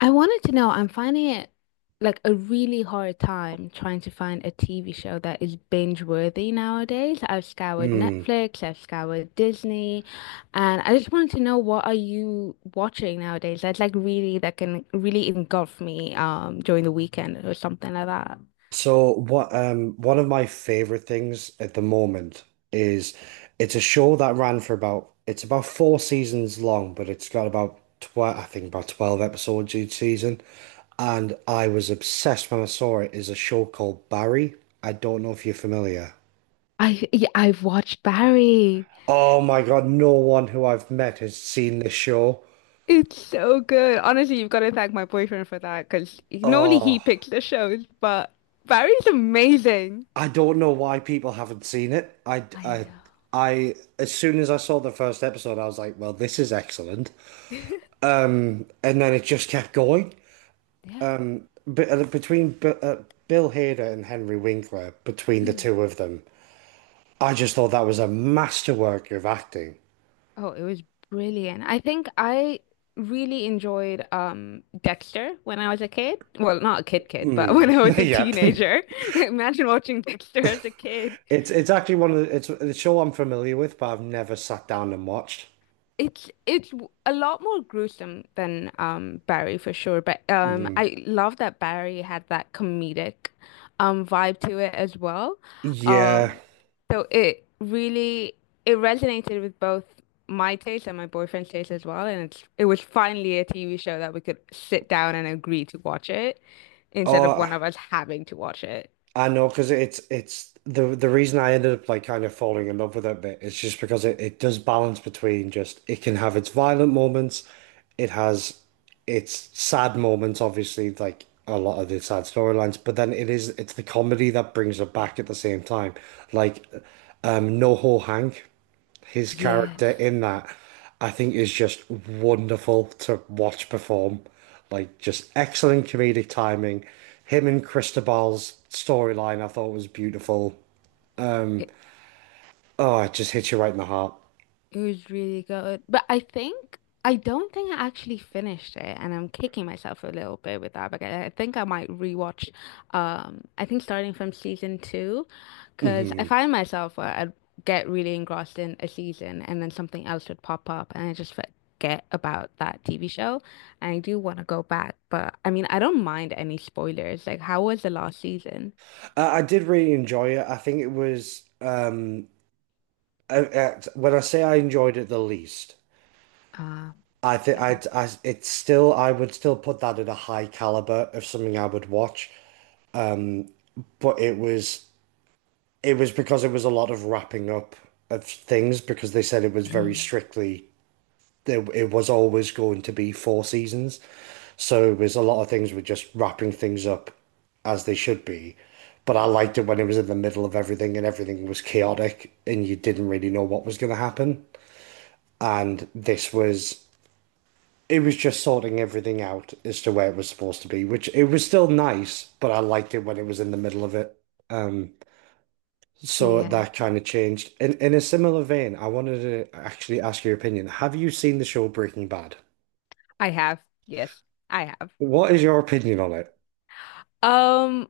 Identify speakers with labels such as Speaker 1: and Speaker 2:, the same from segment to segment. Speaker 1: I wanted to know, I'm finding it like a really hard time trying to find a TV show that is binge worthy nowadays. I've scoured
Speaker 2: Mm.
Speaker 1: Netflix, I've scoured Disney, and I just wanted to know what are you watching nowadays that's like really that can really engulf me during the weekend or something like that.
Speaker 2: So what one of my favorite things at the moment is it's a show that ran for about it's about four seasons long, but it's got about 12. I think about 12 episodes each season. And I was obsessed when I saw It is a show called Barry. I don't know if you're familiar.
Speaker 1: I Yeah, I've watched Barry.
Speaker 2: Oh my God, no one who I've met has seen this show.
Speaker 1: It's so good. Honestly, you've got to thank my boyfriend for that because normally he
Speaker 2: Oh,
Speaker 1: picks the shows, but Barry's amazing.
Speaker 2: I don't know why people haven't seen it. I,
Speaker 1: I
Speaker 2: I,
Speaker 1: know.
Speaker 2: I, as soon as I saw the first episode, I was like, well, this is excellent. And then it just kept going.
Speaker 1: Yeah.
Speaker 2: But between Bill Hader and Henry Winkler, between the
Speaker 1: Mm.
Speaker 2: two of them, I just thought that was a masterwork of acting.
Speaker 1: Oh, it was brilliant. I think I really enjoyed Dexter when I was a kid. Well, not a kid kid, but when
Speaker 2: Mm.
Speaker 1: I was a
Speaker 2: Yep.
Speaker 1: teenager. Imagine watching Dexter as a kid.
Speaker 2: It's actually it's the show I'm familiar with, but I've never sat down and watched.
Speaker 1: A lot more gruesome than Barry for sure, but
Speaker 2: Mhm.
Speaker 1: I love that Barry had that comedic vibe to it as well.
Speaker 2: Yeah.
Speaker 1: Um so it really it resonated with both my taste and my boyfriend's taste as well, and it was finally a TV show that we could sit down and agree to watch it instead of
Speaker 2: Oh,
Speaker 1: one of us having to watch it.
Speaker 2: I know, because it's the reason I ended up like kind of falling in love with it a bit is just because it does balance between just it can have its violent moments, it has its sad moments, obviously, like a lot of the sad storylines, but then it's the comedy that brings it back at the same time. Like No Ho Hank. His character
Speaker 1: Yes.
Speaker 2: in that, I think, is just wonderful to watch perform. Like, just excellent comedic timing. Him and Cristobal's storyline, I thought was beautiful. Oh, it just hits you right in the heart.
Speaker 1: It was really good. But I think I don't think I actually finished it and I'm kicking myself a little bit with that because I think I might rewatch I think starting from season two because I
Speaker 2: Hmm.
Speaker 1: find myself where I'd get really engrossed in a season and then something else would pop up and I just forget about that TV show. And I do want to go back, but I mean I don't mind any spoilers. Like how was the last season?
Speaker 2: I did really enjoy it. I think it was when I say I enjoyed it the least,
Speaker 1: Uh,
Speaker 2: I think
Speaker 1: yeah.
Speaker 2: I would still put that at a high caliber of something I would watch. Um, But it was It was because it was a lot of wrapping up of things, because they said it was very strictly it was always going to be four seasons. So it was a lot of things were just wrapping things up as they should be. But I liked it when it was in the middle of everything and everything was chaotic and you didn't really know what was going to happen. And this was it was just sorting everything out as to where it was supposed to be, which it was still nice, but I liked it when it was in the middle of it. Um, So
Speaker 1: Yeah.
Speaker 2: that kind of changed. In a similar vein, I wanted to actually ask your opinion. Have you seen the show Breaking Bad?
Speaker 1: I have. Yes, I have.
Speaker 2: What is your opinion on it?
Speaker 1: Um,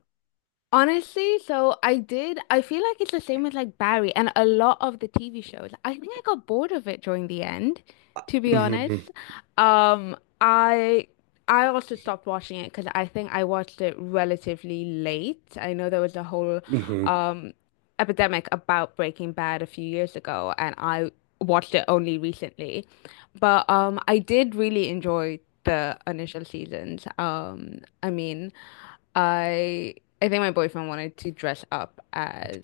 Speaker 1: Honestly, so I did. I feel like it's the same with like Barry and a lot of the TV shows. I think I got bored of it during the end, to be honest.
Speaker 2: Hmm.
Speaker 1: Um, I I also stopped watching it because I think I watched it relatively late. I know there was a whole
Speaker 2: Hmm.
Speaker 1: um epidemic about Breaking Bad a few years ago, and I watched it only recently. But I did really enjoy the initial seasons. I mean. I I think my boyfriend wanted to dress up as,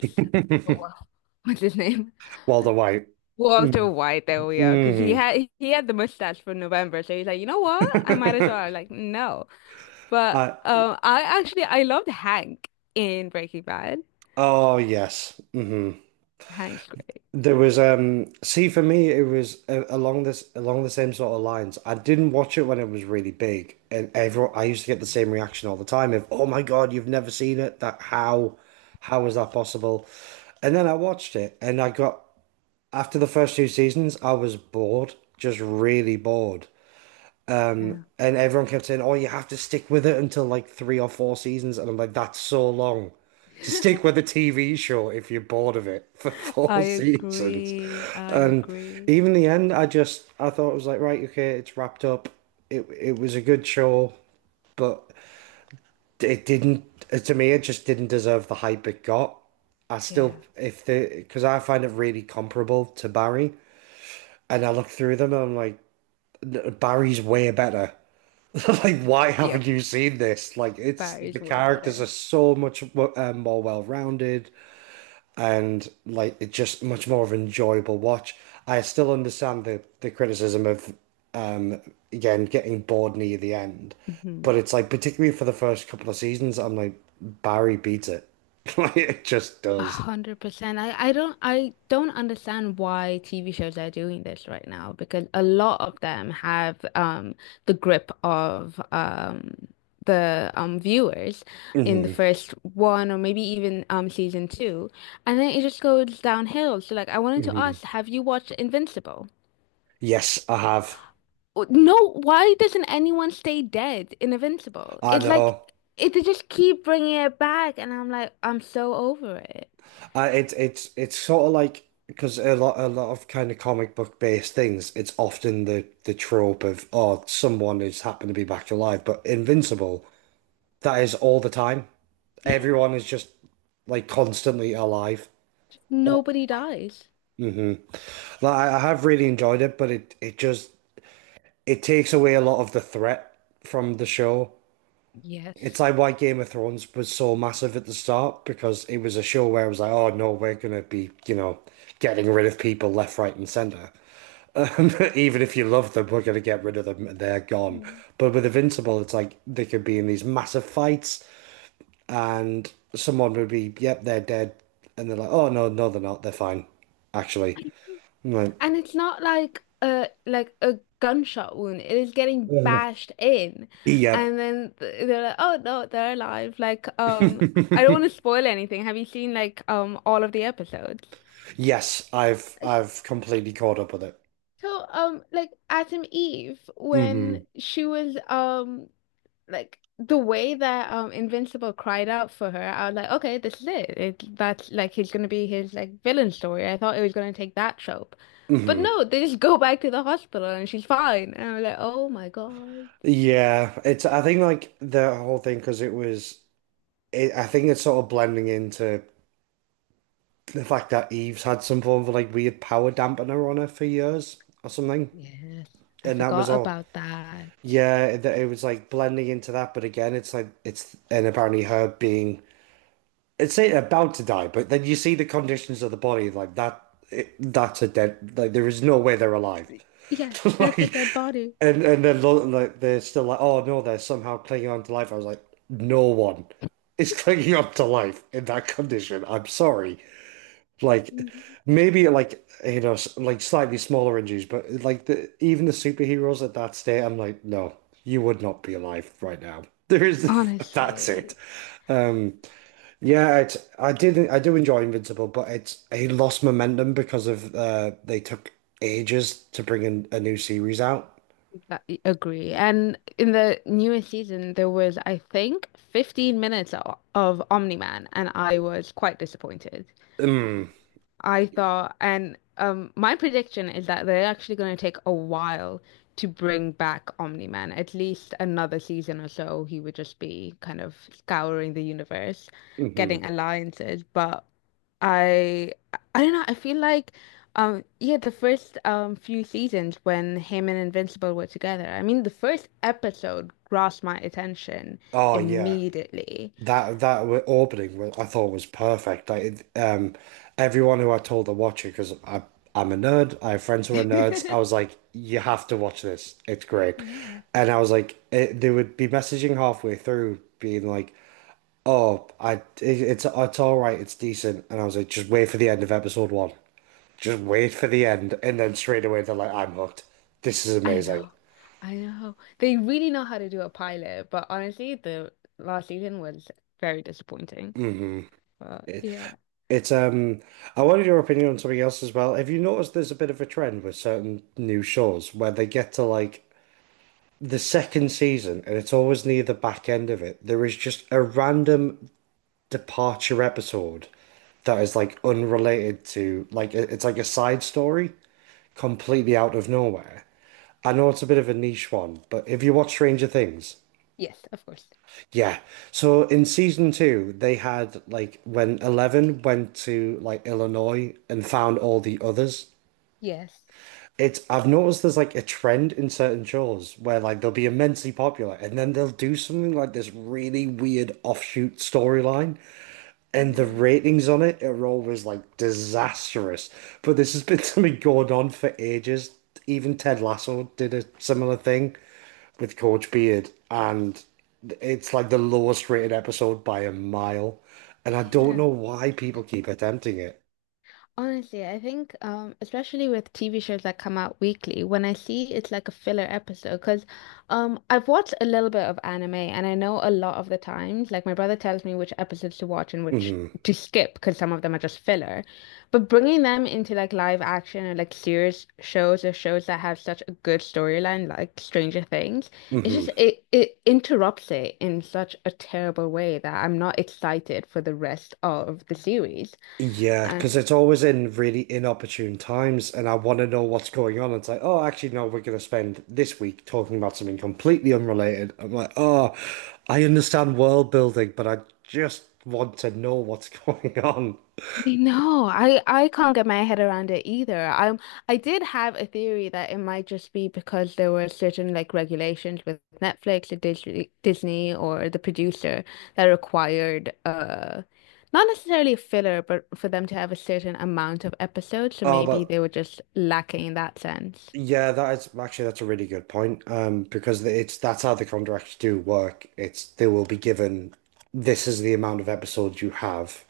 Speaker 1: oh, what's his name?
Speaker 2: Walter White. Mm-hmm.
Speaker 1: Walter White. There we are. Because he had the mustache for November, so he's like, you know what? I might as well. I'm like, no. But
Speaker 2: Uh,
Speaker 1: I actually I loved Hank in Breaking Bad.
Speaker 2: oh yes. Mm-hmm.
Speaker 1: Hank's great.
Speaker 2: There was see, for me it was along this along the same sort of lines. I didn't watch it when it was really big, and everyone, I used to get the same reaction all the time of "Oh my God, you've never seen it! That, how is that possible?" And then I watched it, and I got after the first two seasons, I was bored, just really bored.
Speaker 1: Yeah.
Speaker 2: And everyone kept saying, "Oh, you have to stick with it until like three or four seasons," and I'm like, "That's so long. To stick with a TV show if you're bored of it for four
Speaker 1: I
Speaker 2: seasons."
Speaker 1: agree. I
Speaker 2: And
Speaker 1: agree.
Speaker 2: even the end, I just I thought it was like, right, okay, it's wrapped up. It was a good show, but it didn't to me, it just didn't deserve the hype it got. I still,
Speaker 1: Yeah.
Speaker 2: if the because I find it really comparable to Barry, and I look through them and I'm like, Barry's way better. Like, why haven't
Speaker 1: Yep.
Speaker 2: you seen this? Like, it's the
Speaker 1: Barry's way
Speaker 2: characters
Speaker 1: better.
Speaker 2: are so much more well-rounded. And like it's just much more of an enjoyable watch. I still understand the criticism of um again getting bored near the end, but
Speaker 1: Mhm.
Speaker 2: it's like particularly for the first couple of seasons, I'm like Barry beats it. Like it just
Speaker 1: A
Speaker 2: does.
Speaker 1: hundred percent. I don't understand why TV shows are doing this right now because a lot of them have the grip of the viewers in the
Speaker 2: Hmm.
Speaker 1: first one or maybe even season two, and then it just goes downhill. So like I wanted to
Speaker 2: Hmm.
Speaker 1: ask, have you watched Invincible?
Speaker 2: Yes, I have.
Speaker 1: No, why doesn't anyone stay dead in Invincible?
Speaker 2: I
Speaker 1: It's like
Speaker 2: know.
Speaker 1: it they just keep bringing it back, and I'm like I'm so over it.
Speaker 2: I It's sort of like because a lot of kind of comic book based things, it's often the trope of oh someone has happened to be back alive, but Invincible, that is all the time. Everyone is just like constantly alive. Oh.
Speaker 1: Nobody dies.
Speaker 2: Hmm. Like I have really enjoyed it, but it just it takes away a lot of the threat from the show. It's
Speaker 1: Yes.
Speaker 2: like why Game of Thrones was so massive at the start, because it was a show where it was like, oh no, we're gonna be, you know, getting rid of people left, right, and center. Even if you love them, we're gonna get rid of them and they're gone.
Speaker 1: Mm.
Speaker 2: But with Invincible, it's like they could be in these massive fights and someone would be, yep, they're dead. And they're like, oh, no, no, they're not. They're fine, actually. I'm like,
Speaker 1: And it's not like a like a gunshot wound. It is getting
Speaker 2: "Ugh,
Speaker 1: bashed in,
Speaker 2: yep."
Speaker 1: and then they're like, "Oh no, they're alive." Like, I don't want to spoil anything. Have you seen like all of the episodes?
Speaker 2: Yes,
Speaker 1: Like,
Speaker 2: I've completely caught up with it.
Speaker 1: so like Adam Eve when
Speaker 2: Hmm.
Speaker 1: she was like the way that Invincible cried out for her, I was like, okay, this is it. That's like he's gonna be his like villain story. I thought it was gonna take that trope. But
Speaker 2: Hmm.
Speaker 1: no, they just go back to the hospital and she's fine. And I'm like, oh my God.
Speaker 2: Yeah, it's I think like the whole thing, because it was I think it's sort of blending into the fact that Eve's had some form of like weird power dampener on her for years or something,
Speaker 1: Yes, I
Speaker 2: and that was
Speaker 1: forgot
Speaker 2: all.
Speaker 1: about that.
Speaker 2: Yeah, it was like blending into that, but again, it's like it's and apparently her being it's say about to die, but then you see the conditions of the body like that. That's a dead. Like there is no way they're alive.
Speaker 1: Yeah, that's a
Speaker 2: Like
Speaker 1: dead body.
Speaker 2: and then like they're still like, oh no, they're somehow clinging on to life. I was like, no one is clinging on to life in that condition. I'm sorry. Like
Speaker 1: Mhm.
Speaker 2: maybe like you know like slightly smaller injuries, but like the even the superheroes at that state, I'm like, no, you would not be alive right now. There is that's it.
Speaker 1: Honestly,
Speaker 2: Um, yeah, it's I do enjoy Invincible, but it lost momentum because of they took ages to bring in a new series out.
Speaker 1: I agree. And in the newest season, there was, I think, 15 minutes of Omni-Man, and I was quite disappointed.
Speaker 2: Mm.
Speaker 1: I thought, and my prediction is that they're actually going to take a while to bring back Omni-Man, at least another season or so. He would just be kind of scouring the universe,
Speaker 2: Hmm.
Speaker 1: getting alliances. But I, I don't know. I feel like, yeah, the first few seasons when him and Invincible were together. I mean, the first episode grasped my attention
Speaker 2: Oh yeah,
Speaker 1: immediately.
Speaker 2: that opening I thought was perfect. Everyone who I told to watch it, because I'm a nerd. I have friends who are nerds. I was like, you have to watch this. It's great.
Speaker 1: Yeah.
Speaker 2: And I was like, they would be messaging halfway through, being like, oh, I it's all right. It's decent. And I was like, just wait for the end of episode one. Just wait for the end, and then straight away they're like, I'm hooked. This is
Speaker 1: I
Speaker 2: amazing.
Speaker 1: know, I know. They really know how to do a pilot, but honestly, the last season was very disappointing.
Speaker 2: Hmm.
Speaker 1: But
Speaker 2: It,
Speaker 1: yeah,
Speaker 2: it's. I wanted your opinion on something else as well. Have you noticed there's a bit of a trend with certain new shows where they get to like the second season, and it's always near the back end of it. There is just a random departure episode that is like unrelated to like it's like a side story completely out of nowhere. I know it's a bit of a niche one, but if you watch Stranger Things,
Speaker 1: yes, of course.
Speaker 2: yeah. So in season two, they had like when Eleven went to like Illinois and found all the others.
Speaker 1: Yes.
Speaker 2: It's I've noticed there's like a trend in certain shows where like they'll be immensely popular and then they'll do something like this really weird offshoot storyline. And the
Speaker 1: Yeah.
Speaker 2: ratings on it are always like disastrous. But this has been something going on for ages. Even Ted Lasso did a similar thing with Coach Beard, and it's like the lowest rated episode by a mile. And I don't
Speaker 1: Yeah.
Speaker 2: know why people keep attempting it.
Speaker 1: Honestly, I think, especially with TV shows that come out weekly, when I see it's like a filler episode, because I've watched a little bit of anime and I know a lot of the times, like my brother tells me which episodes to watch and which
Speaker 2: Hmm.
Speaker 1: to skip because some of them are just filler. But bringing them into like live action or like serious shows or shows that have such a good storyline, like Stranger Things, it's just
Speaker 2: Hmm.
Speaker 1: it interrupts it in such a terrible way that I'm not excited for the rest of the series.
Speaker 2: Yeah, because it's always in really inopportune times, and I want to know what's going on. It's like, oh, actually, no, we're going to spend this week talking about something completely unrelated. I'm like, oh, I understand world building, but I just want to know what's going on.
Speaker 1: No, I can't get my head around it either. I did have a theory that it might just be because there were certain like regulations with Netflix or Disney or the producer that required not necessarily filler, but for them to have a certain amount of episodes. So
Speaker 2: Oh,
Speaker 1: maybe
Speaker 2: but
Speaker 1: they were just lacking in that sense.
Speaker 2: yeah, that is actually that's a really good point. Because it's that's how the contracts do work. It's They will be given this is the amount of episodes you have.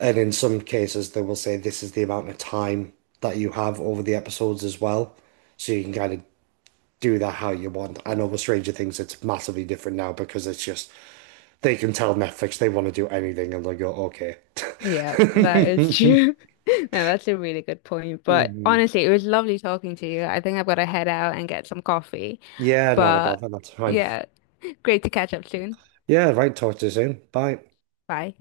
Speaker 2: And in some cases, they will say this is the amount of time that you have over the episodes as well. So you can kind of do that how you want. I know with Stranger Things, it's massively different now, because it's just they can tell Netflix they want to do anything and they go, okay.
Speaker 1: Yeah, that is true. No, that's a really good point. But
Speaker 2: Mhm.
Speaker 1: honestly, it was lovely talking to you. I think I've got to head out and get some coffee.
Speaker 2: Yeah, not about
Speaker 1: But
Speaker 2: that. That's fine.
Speaker 1: yeah, great to catch up soon.
Speaker 2: Yeah, right. Talk to you soon. Bye.
Speaker 1: Bye.